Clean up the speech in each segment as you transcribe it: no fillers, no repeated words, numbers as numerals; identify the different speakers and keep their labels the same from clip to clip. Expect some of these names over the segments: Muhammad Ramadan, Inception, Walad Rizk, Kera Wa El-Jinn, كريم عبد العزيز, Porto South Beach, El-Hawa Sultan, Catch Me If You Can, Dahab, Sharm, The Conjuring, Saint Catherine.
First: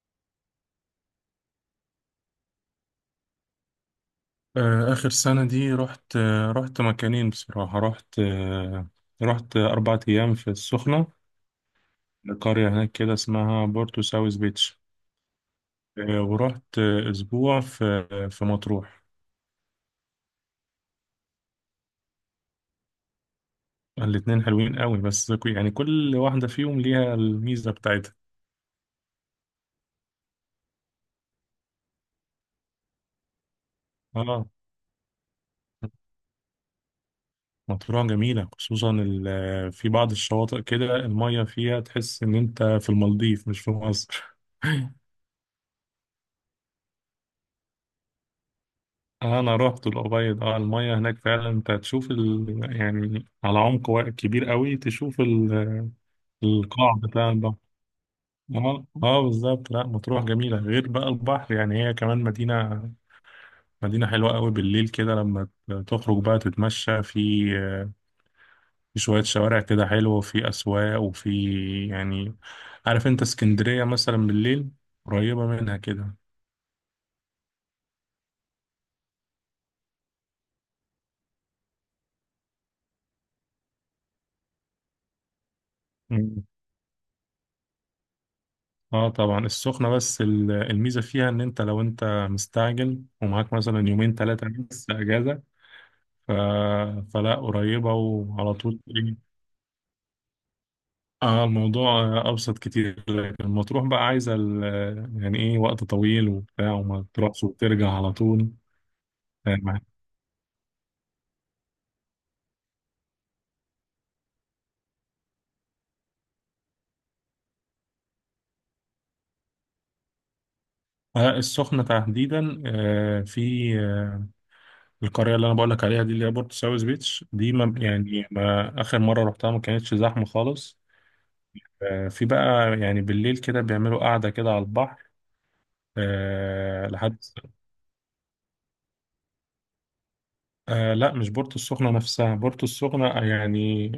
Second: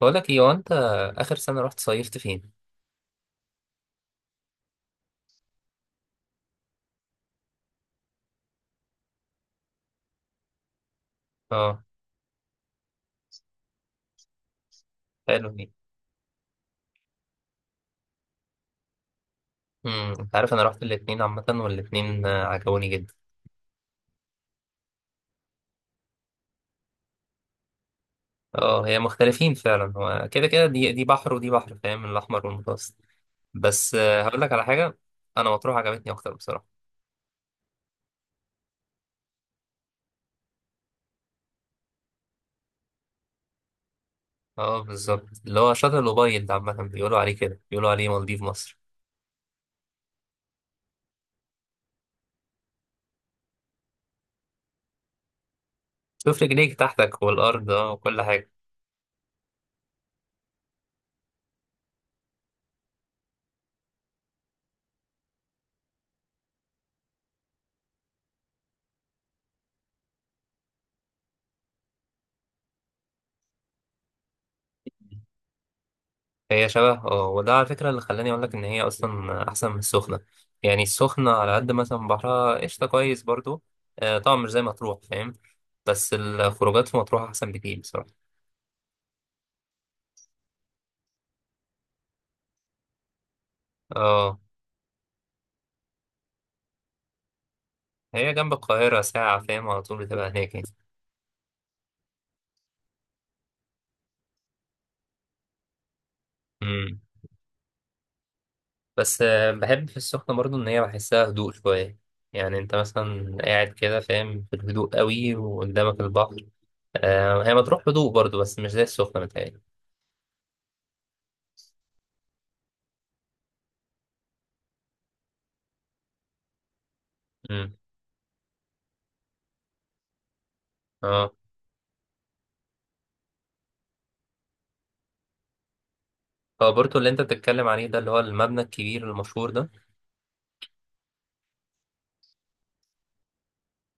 Speaker 1: بقول لك ايه، هو انت اخر سنه رحت صيفت فين؟
Speaker 2: آخر سنة دي رحت مكانين. بصراحة، رحت 4 أيام في السخنة،
Speaker 1: اه.
Speaker 2: لقرية هناك كده اسمها بورتو ساوث بيتش.
Speaker 1: حلو دي.
Speaker 2: ورحت أسبوع في في مطروح.
Speaker 1: انت عارف انا رحت الاتنين عامه، والاتنين عجبوني جدا.
Speaker 2: الاتنين حلوين قوي، بس يعني كل واحدة فيهم ليها الميزة بتاعتها.
Speaker 1: اه، هي مختلفين فعلا. هو كده كده دي بحر ودي بحر، فاهم؟ الاحمر والمتوسط. بس هقول
Speaker 2: اه،
Speaker 1: لك على حاجه. انا مطروح عجبتني اكتر بصراحه.
Speaker 2: مطروح جميلة، خصوصا في بعض الشواطئ كده المية فيها تحس إن أنت في المالديف مش في مصر.
Speaker 1: اه، بالظبط. اللي هو شاطئ الأوبايد ده عامه بيقولوا عليه كده، بيقولوا عليه مالديف مصر.
Speaker 2: انا رحت الأبيض. اه، المية هناك فعلا انت هتشوف ال... يعني على كبير قوي. تشوف ال...
Speaker 1: شوف رجليك
Speaker 2: القاع
Speaker 1: تحتك
Speaker 2: بتاع البحر.
Speaker 1: والارض، اه، وكل حاجه.
Speaker 2: اه، بالظبط. لا، مطروح جميلة غير بقى البحر، يعني هي كمان مدينة، حلوة قوي بالليل، كده لما تخرج بقى تتمشى في في شوية شوارع كده حلوة، وفي أسواق، وفي، يعني. عارف انت اسكندرية مثلا بالليل؟ قريبة منها كده.
Speaker 1: هي شبه، اه، وده على فكرة اللي خلاني أقولك إن هي أصلا أحسن من السخنة. يعني السخنة على قد مثلا، بحرها قشطة كويس برضو. طبعا مش زي مطروح، فاهم؟ بس الخروجات في مطروح أحسن بكتير بصراحة.
Speaker 2: اه طبعا، السخنة بس الميزة فيها ان انت لو انت مستعجل ومعاك مثلا يومين
Speaker 1: اه،
Speaker 2: ثلاثة بس اجازة، ف... فلا، قريبة
Speaker 1: هي جنب
Speaker 2: وعلى طول
Speaker 1: القاهرة
Speaker 2: تيجي.
Speaker 1: ساعة، فاهم؟ على طول بتبقى هناك يعني.
Speaker 2: اه، الموضوع ابسط كتير، لكن المطروح بقى عايزة ال... يعني ايه، وقت طويل وبتاع،
Speaker 1: مم.
Speaker 2: وما تروحش وترجع على طول.
Speaker 1: بس
Speaker 2: آه،
Speaker 1: بحب في السخنة برضو إن هي بحسها هدوء شوية. يعني أنت مثلا قاعد كده، فاهم؟ في الهدوء قوي وقدامك البحر. هي مطروح هدوء برضو، بس مش زي السخنة متهيألي.
Speaker 2: السخنة تحديدا في القرية اللي أنا بقول لك عليها دي، اللي هي بورتو ساوث بيتش دي،
Speaker 1: مم.
Speaker 2: ما يعني ما آخر مرة رحتها ما كانتش زحمة خالص.
Speaker 1: اه،
Speaker 2: في بقى يعني بالليل كده بيعملوا قعدة كده على البحر
Speaker 1: هو بورتو اللي انت
Speaker 2: لحد...
Speaker 1: بتتكلم عليه ده اللي هو المبنى الكبير المشهور ده؟
Speaker 2: لا، مش بورتو السخنة نفسها، بورتو السخنة يعني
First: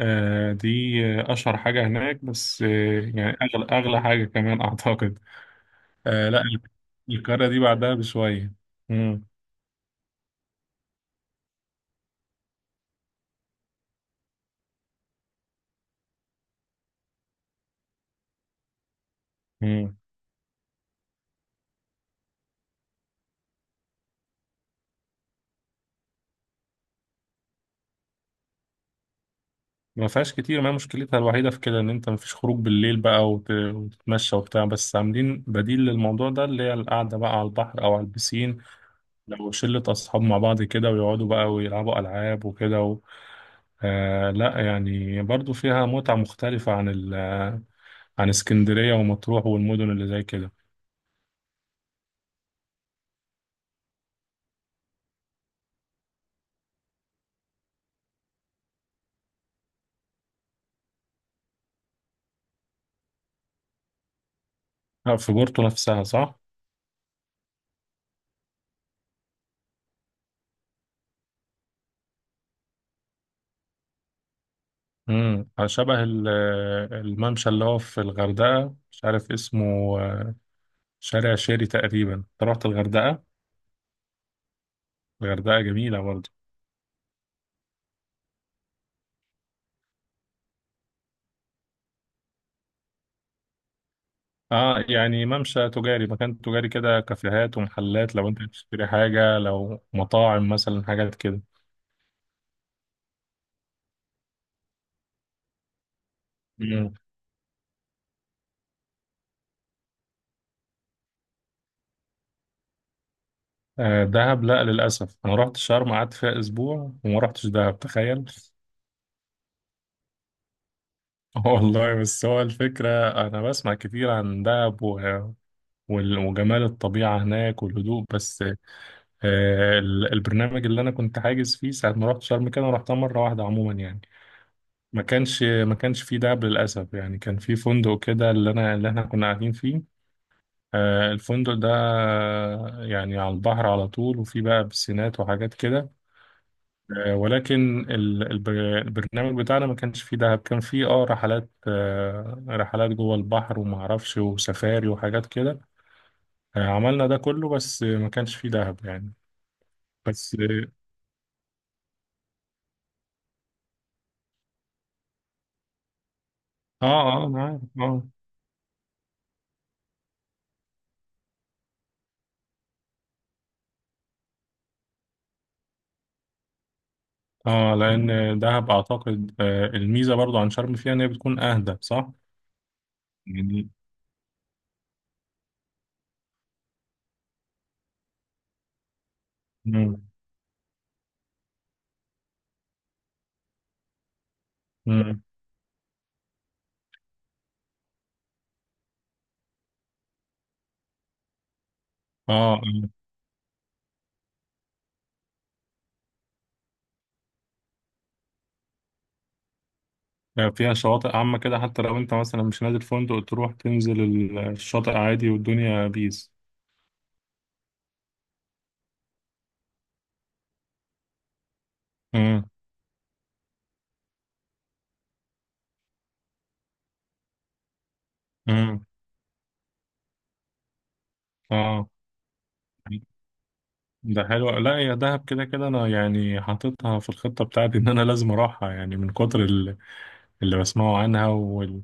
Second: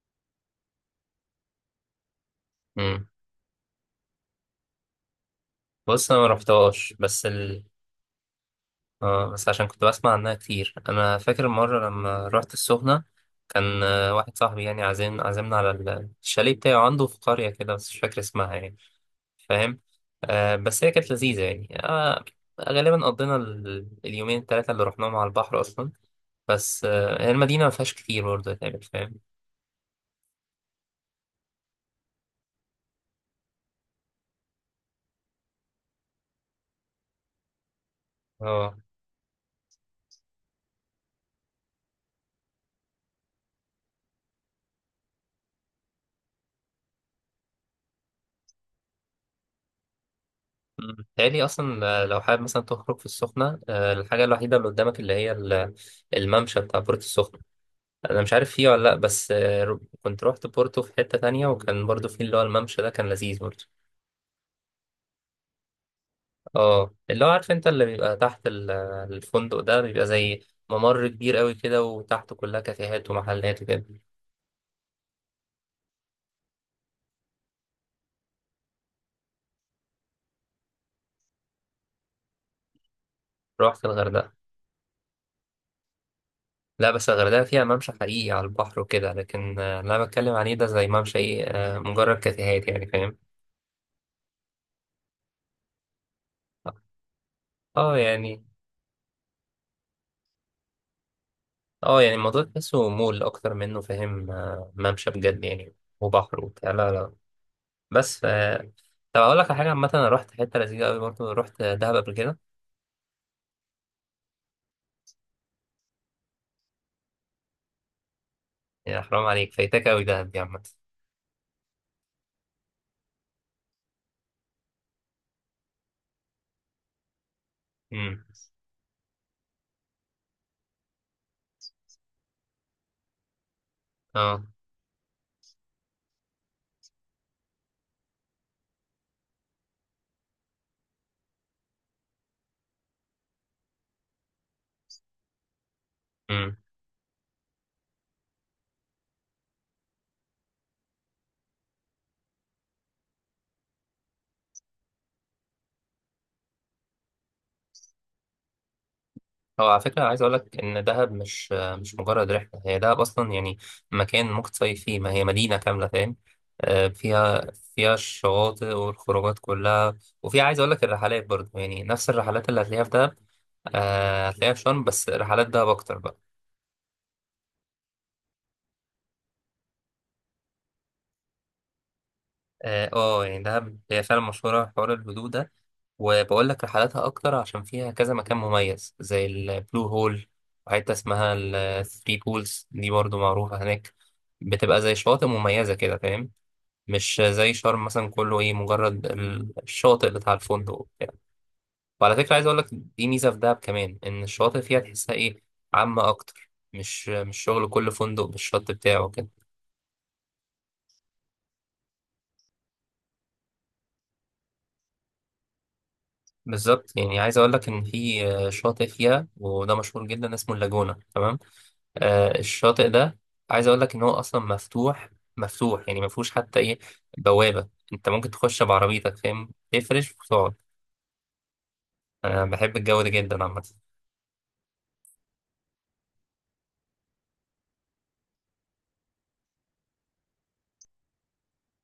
Speaker 2: دي أشهر حاجة هناك، بس
Speaker 1: امم
Speaker 2: يعني أغلى حاجة كمان أعتقد.
Speaker 1: بص انا ما
Speaker 2: لا،
Speaker 1: رحتهاش،
Speaker 2: القارة دي بعدها بشوية. مم.
Speaker 1: اه، بس عشان كنت بسمع عنها كتير، انا فاكر مرة لما رحت السخنة. كان واحد صاحبي يعني عازمنا على الشاليه بتاعه عنده في قرية كده، بس مش فاكر اسمها يعني، فاهم؟
Speaker 2: مم.
Speaker 1: بس هي كانت لذيذة يعني غالبا قضينا اليومين التلاتة اللي رحناهم على البحر أصلا. بس هي المدينة ما فيهاش كتير برضه يعني، فاهم؟
Speaker 2: ما فيهاش كتير. ما هي مشكلتها الوحيدة في كده إن أنت مفيش خروج بالليل بقى وتتمشى وبتاع، بس عاملين بديل للموضوع ده، اللي هي القعدة بقى على البحر أو على البسين،
Speaker 1: اه.
Speaker 2: لو شلة أصحاب مع بعض كده ويقعدوا بقى ويلعبوا ألعاب وكده و... لا، يعني برضو فيها متعة مختلفة عن ال... عن اسكندرية ومطروح والمدن اللي زي كده.
Speaker 1: مم. تاني اصلا لو حابب مثلا تخرج في السخنه الحاجه الوحيده اللي قدامك اللي هي الممشى بتاع بورتو السخنه. انا مش عارف فيه ولا لا، بس كنت روحت بورتو في حته تانية، وكان برضو فيه اللي هو الممشى ده كان لذيذ برضو.
Speaker 2: في بورتو نفسها، صح؟
Speaker 1: اه، اللي هو عارف انت اللي بيبقى تحت الفندق ده بيبقى زي ممر كبير قوي كده، وتحته كلها كافيهات ومحلات وكده.
Speaker 2: امم، شبه الممشى اللي هو في الغردقة، مش عارف اسمه. آه، شارع شيري تقريبا. أنت رحت الغردقة؟
Speaker 1: روحت الغردقه.
Speaker 2: الغردقة جميلة برضو.
Speaker 1: لا، بس الغردقه فيها ممشى حقيقي على البحر وكده، لكن اللي انا بتكلم عليه ده زي ممشى ايه مجرد كافيهات يعني، فاهم؟
Speaker 2: اه يعني ممشى تجاري، مكان تجاري كده، كافيهات
Speaker 1: اه
Speaker 2: ومحلات، لو انت
Speaker 1: يعني.
Speaker 2: بتشتري حاجة، لو مطاعم مثلا، حاجات كده.
Speaker 1: اه يعني الموضوع تحسه مول اكتر منه، فاهم؟ ممشى بجد يعني وبحر وبتاع، لا، لا. بس ف طب، اقول لك على حاجه عامه، انا رحت حته لذيذه قوي برضه، رحت دهب قبل كده.
Speaker 2: دهب؟ لا، للأسف أنا رحت شرم، قعدت فيها أسبوع وما رحتش دهب، تخيل.
Speaker 1: يا حرام عليك، فايتك قوي دهب دي عامه.
Speaker 2: والله، بس هو الفكرة أنا بسمع كتير عن دهب و... وجمال الطبيعة هناك والهدوء،
Speaker 1: امم
Speaker 2: بس البرنامج اللي أنا كنت حاجز فيه ساعة ما رحت شرم، كده أنا رحتها مرة واحدة عموما يعني
Speaker 1: اه،
Speaker 2: ما كانش فيه دهب للأسف، يعني. كان في فندق كده، اللي أنا، اللي إحنا كنا قاعدين فيه. الفندق ده يعني على البحر على طول، وفيه بقى بسينات وحاجات كده، ولكن البرنامج بتاعنا ما كانش فيه دهب. كان فيه اه رحلات، رحلات جوه البحر، وما اعرفش، وسفاري، وحاجات كده. عملنا ده كله، بس ما كانش فيه دهب يعني.
Speaker 1: هو على فكرة عايز أقول
Speaker 2: بس
Speaker 1: لك
Speaker 2: اه.
Speaker 1: إن دهب مش مجرد رحلة، هي دهب أصلا يعني مكان ممكن تصيف فيه، ما هي مدينة كاملة، فاهم؟ آه،
Speaker 2: اه،
Speaker 1: فيها
Speaker 2: انا عارف.
Speaker 1: فيها
Speaker 2: اه،
Speaker 1: الشواطئ والخروجات كلها. وفي عايز أقول لك الرحلات برضه، يعني نفس الرحلات اللي هتلاقيها في دهب هتلاقيها في شرم، بس رحلات دهب أكتر بقى.
Speaker 2: اه لان دهب اعتقد الميزه برضو عن شرم فيها ان هي بتكون اهدى، صح
Speaker 1: اه، يعني
Speaker 2: يعني.
Speaker 1: دهب هي فعلا مشهورة بحوار الهدوء ده. وبقول لك رحلاتها أكتر عشان فيها كذا مكان مميز زي البلو
Speaker 2: مم.
Speaker 1: هول، وحتة اسمها الثري بولز دي برضو معروفة هناك. بتبقى زي
Speaker 2: مم.
Speaker 1: شواطئ مميزة كده، فاهم؟ مش زي شرم مثلا كله ايه، مجرد الشاطئ بتاع الفندق وبتاع. وعلى فكرة
Speaker 2: اه.
Speaker 1: عايز أقول
Speaker 2: آه.
Speaker 1: لك دي ميزة في دهب كمان، إن الشواطئ فيها تحسها ايه، عامة أكتر، مش شغل كل فندق بالشط بتاعه كده.
Speaker 2: فيها شواطئ عامه كده، حتى لو انت مثلا مش نازل فندق، تروح تنزل الشاطئ عادي والدنيا بيس.
Speaker 1: بالظبط، يعني عايز اقول لك ان في شاطئ فيها وده مشهور جدا اسمه اللاجونة، تمام.
Speaker 2: مم.
Speaker 1: الشاطئ ده عايز اقول لك ان هو اصلا مفتوح. مفتوح، يعني ما فيهوش حتى ايه، بوابة. انت ممكن تخش
Speaker 2: مم.
Speaker 1: بعربيتك، فاهم؟ تفرش وتقعد.
Speaker 2: اه.
Speaker 1: انا بحب الجو ده جدا عامة.
Speaker 2: ده حلو. لا يا دهب كده كده، انا يعني حاططها في الخطة بتاعتي ان انا لازم اروحها، يعني من كتر اللي بسمعه عنها وال...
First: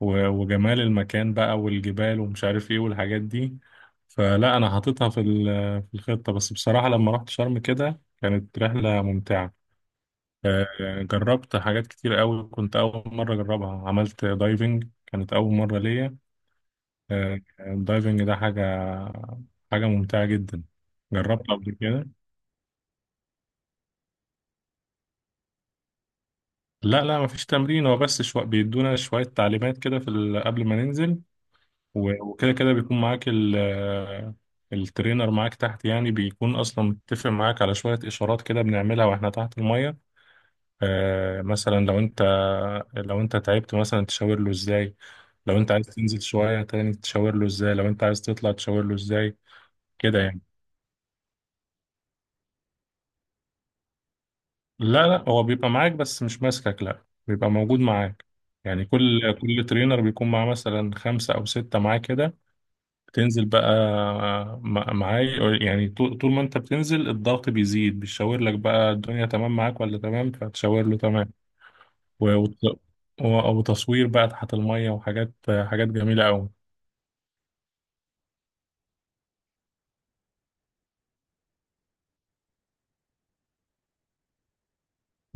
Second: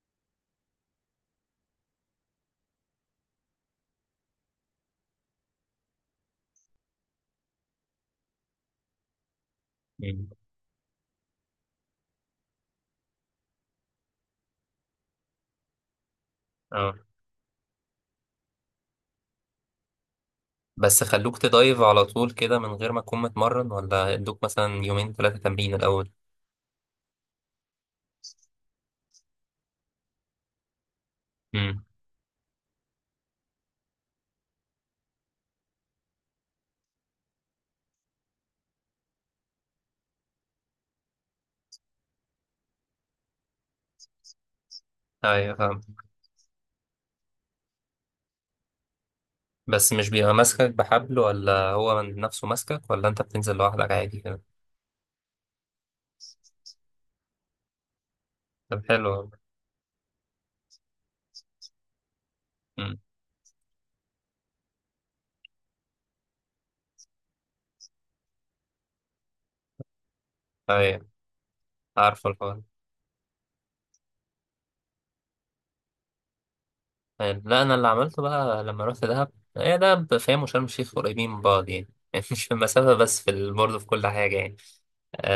Speaker 2: وجمال المكان بقى والجبال، ومش عارف ايه والحاجات دي. فلا، انا حاططها في في الخطة. بس بصراحة لما رحت شرم كده كانت رحلة ممتعة.
Speaker 1: مم.
Speaker 2: جربت حاجات كتير قوي، كنت اول مرة اجربها. عملت دايفنج، كانت اول مرة ليا.
Speaker 1: اه،
Speaker 2: الدايفنج ده حاجة، ممتعة جدا.
Speaker 1: بس خلوك
Speaker 2: جربت قبل
Speaker 1: تدايف على
Speaker 2: كده.
Speaker 1: طول كده من غير ما تكون متمرن، ولا ادوك مثلا يومين ثلاثة تمرين الاول؟
Speaker 2: لا لا، مفيش تمرين، هو بس بيدونا شوية تعليمات كده في ال... قبل ما ننزل.
Speaker 1: امم
Speaker 2: وكده كده بيكون معاك ال... الترينر معاك تحت، يعني بيكون أصلا متفق معاك على شوية إشارات كده بنعملها وإحنا تحت المية. مثلا لو أنت تعبت مثلا تشاور له إزاي،
Speaker 1: ايوه،
Speaker 2: لو أنت
Speaker 1: فاهم.
Speaker 2: عايز تنزل شوية تاني تشاور له إزاي، لو أنت عايز تطلع تشاور له إزاي،
Speaker 1: بس مش
Speaker 2: كده
Speaker 1: بيبقى
Speaker 2: يعني.
Speaker 1: ماسكك بحبل، ولا هو من نفسه ماسكك، ولا انت بتنزل لوحدك عادي كده؟
Speaker 2: لا لا، هو بيبقى معاك بس مش ماسكك، لا بيبقى موجود معاك.
Speaker 1: طب،
Speaker 2: يعني
Speaker 1: حلو.
Speaker 2: كل ترينر بيكون معاه مثلا خمسة أو ستة معاه كده.
Speaker 1: والله.
Speaker 2: تنزل بقى معاي، يعني طول ما انت بتنزل الضغط بيزيد، بيشاور لك بقى الدنيا تمام معاك ولا تمام، فتشاور له
Speaker 1: أيوة،
Speaker 2: تمام.
Speaker 1: عارفة
Speaker 2: و-
Speaker 1: الحوار.
Speaker 2: وت- وتصوير بقى تحت المية، وحاجات، جميلة أوي.
Speaker 1: يعني، لا، أنا اللي عملته بقى لما رحت دهب. هي دهب، فاهم؟ وشرم الشيخ قريبين من بعض يعني يعني مش في المسافة بس في برضه في كل حاجة يعني.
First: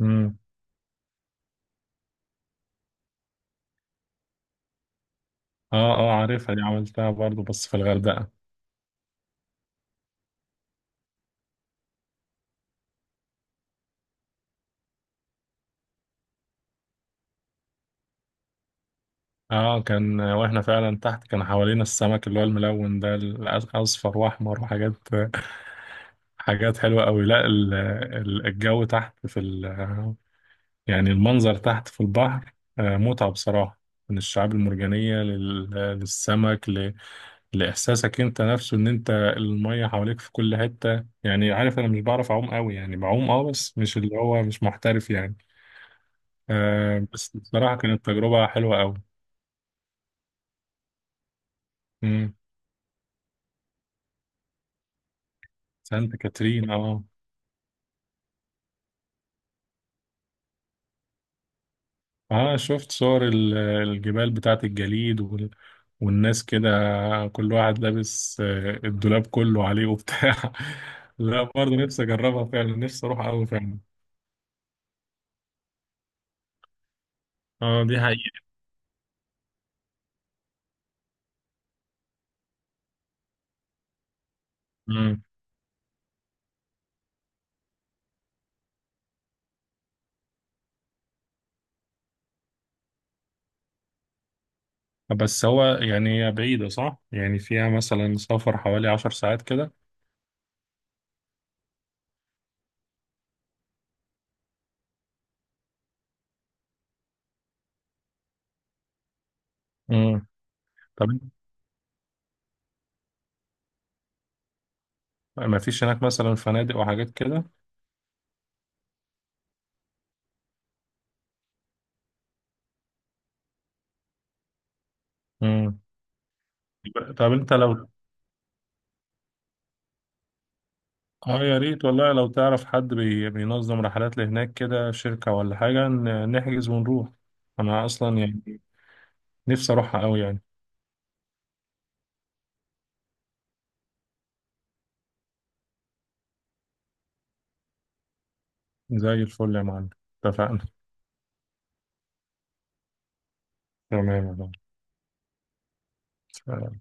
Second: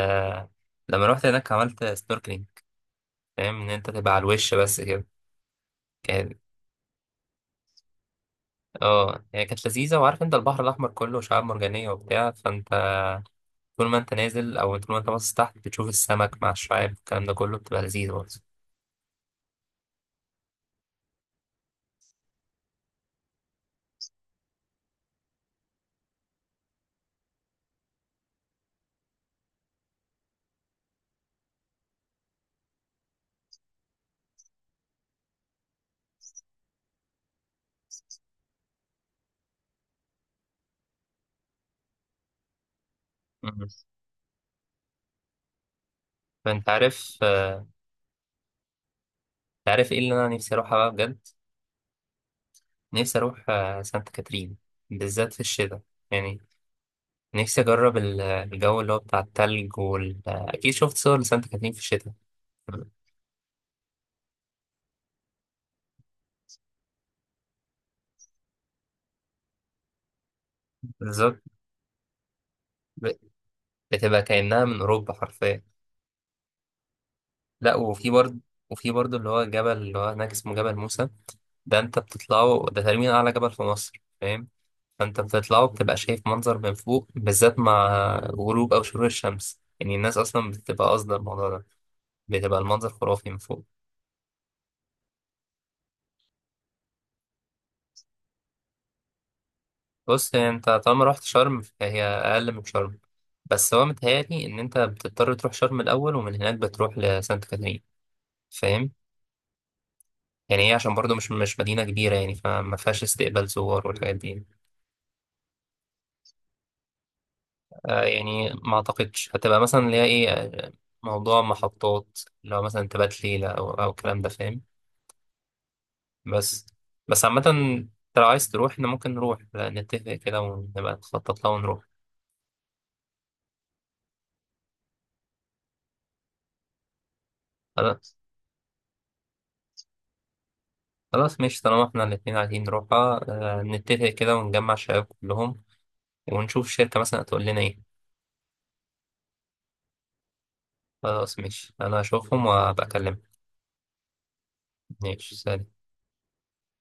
Speaker 2: امم.
Speaker 1: لما رحت هناك عملت سنوركلينج، فاهم؟ إن أنت تبقى على الوش بس كده.
Speaker 2: اه. اه
Speaker 1: كان
Speaker 2: عارفها دي، عملتها برضو بس في الغردقة.
Speaker 1: اه، هي كانت لذيذة، وعارف أنت البحر الأحمر كله شعاب مرجانية وبتاع، فأنت طول ما أنت نازل أو طول ما أنت باصص تحت بتشوف السمك مع الشعاب، الكلام ده كله بتبقى لذيذ برضه.
Speaker 2: اه، كان واحنا فعلا تحت، كان حوالينا السمك اللي هو الملون ده، الأصفر وأحمر وحاجات. حلوة أوي. لا الجو تحت في ال... يعني المنظر تحت في البحر متعة بصراحة، من الشعاب المرجانية للسمك، ل... لإحساسك أنت نفسه إن أنت المية حواليك في كل حتة، يعني. عارف، أنا مش بعرف أعوم قوي يعني، بعوم أه
Speaker 1: مم.
Speaker 2: بس مش اللي هو مش محترف يعني.
Speaker 1: فأنت عارف
Speaker 2: بس بصراحة كانت تجربة حلوة قوي.
Speaker 1: أنت عارف إيه اللي أنا نفسي أروحها بقى بجد؟
Speaker 2: مم.
Speaker 1: نفسي أروح سانت كاترين، بالذات في الشتاء.
Speaker 2: سانت
Speaker 1: يعني
Speaker 2: كاترين أه.
Speaker 1: نفسي أجرب الجو اللي هو بتاع التلج وال آه، أكيد شفت صور لسانت كاترين في الشتاء.
Speaker 2: اه، شفت صور الجبال بتاعت الجليد وال... والناس كده، كل واحد لابس الدولاب كله عليه وبتاع.
Speaker 1: بالظبط.
Speaker 2: لا برضه، نفسي اجربها فعلا، نفسي
Speaker 1: ب-
Speaker 2: اروح قوي فعلا.
Speaker 1: بتبقى كأنها من أوروبا حرفيا. لا،
Speaker 2: اه، دي
Speaker 1: وفي برضه،
Speaker 2: حقيقة.
Speaker 1: وفي برضه اللي هو جبل اللي هو هناك اسمه جبل موسى. ده أنت بتطلعه، ده تقريبا أعلى جبل في مصر، فاهم؟ فأنت
Speaker 2: مم.
Speaker 1: بتطلعه بتبقى شايف منظر من فوق، بالذات مع غروب أو شروق الشمس، يعني الناس أصلا بتبقى قاصدة الموضوع ده. بتبقى المنظر خرافي من فوق.
Speaker 2: بس هو يعني هي بعيدة، صح؟ يعني فيها مثلا سفر حوالي 10 ساعات كده.
Speaker 1: بص، هي انت طالما رحت شرم فهي اقل من شرم، بس هو متهيألي ان انت بتضطر تروح شرم الاول، ومن هناك بتروح لسانت كاترين، فاهم؟
Speaker 2: مم.
Speaker 1: يعني هي عشان
Speaker 2: طب
Speaker 1: برضو مش مدينه كبيره يعني، فما فيهاش استقبال زوار والحاجات دي.
Speaker 2: ما فيش هناك مثلا فنادق وحاجات كده؟
Speaker 1: يعني ما اعتقدش هتبقى مثلا اللي هي ايه موضوع محطات اللي هو مثلا تبات ليله او الكلام ده، فاهم؟
Speaker 2: مم.
Speaker 1: بس بس
Speaker 2: طب
Speaker 1: عامه،
Speaker 2: انت لو،
Speaker 1: انت لو عايز تروح احنا ممكن نروح، لا، نتفق كده ونبقى
Speaker 2: اه
Speaker 1: نخطط لها
Speaker 2: يا
Speaker 1: ونروح.
Speaker 2: ريت والله، لو تعرف حد بينظم رحلات لهناك كده، شركة ولا حاجة، نحجز ونروح. أنا أصلا يعني نفسي أروحها أوي يعني.
Speaker 1: خلاص ماشي، طالما احنا الاتنين عايزين نروحها، نتفق كده ونجمع الشباب كلهم، ونشوف الشركة مثلا هتقول لنا ايه.
Speaker 2: زي الفل يا معلم. اتفقنا.
Speaker 1: خلاص ماشي، انا هشوفهم وابقى اكلمك.
Speaker 2: تمام يا
Speaker 1: ماشي، سلام.
Speaker 2: معلم.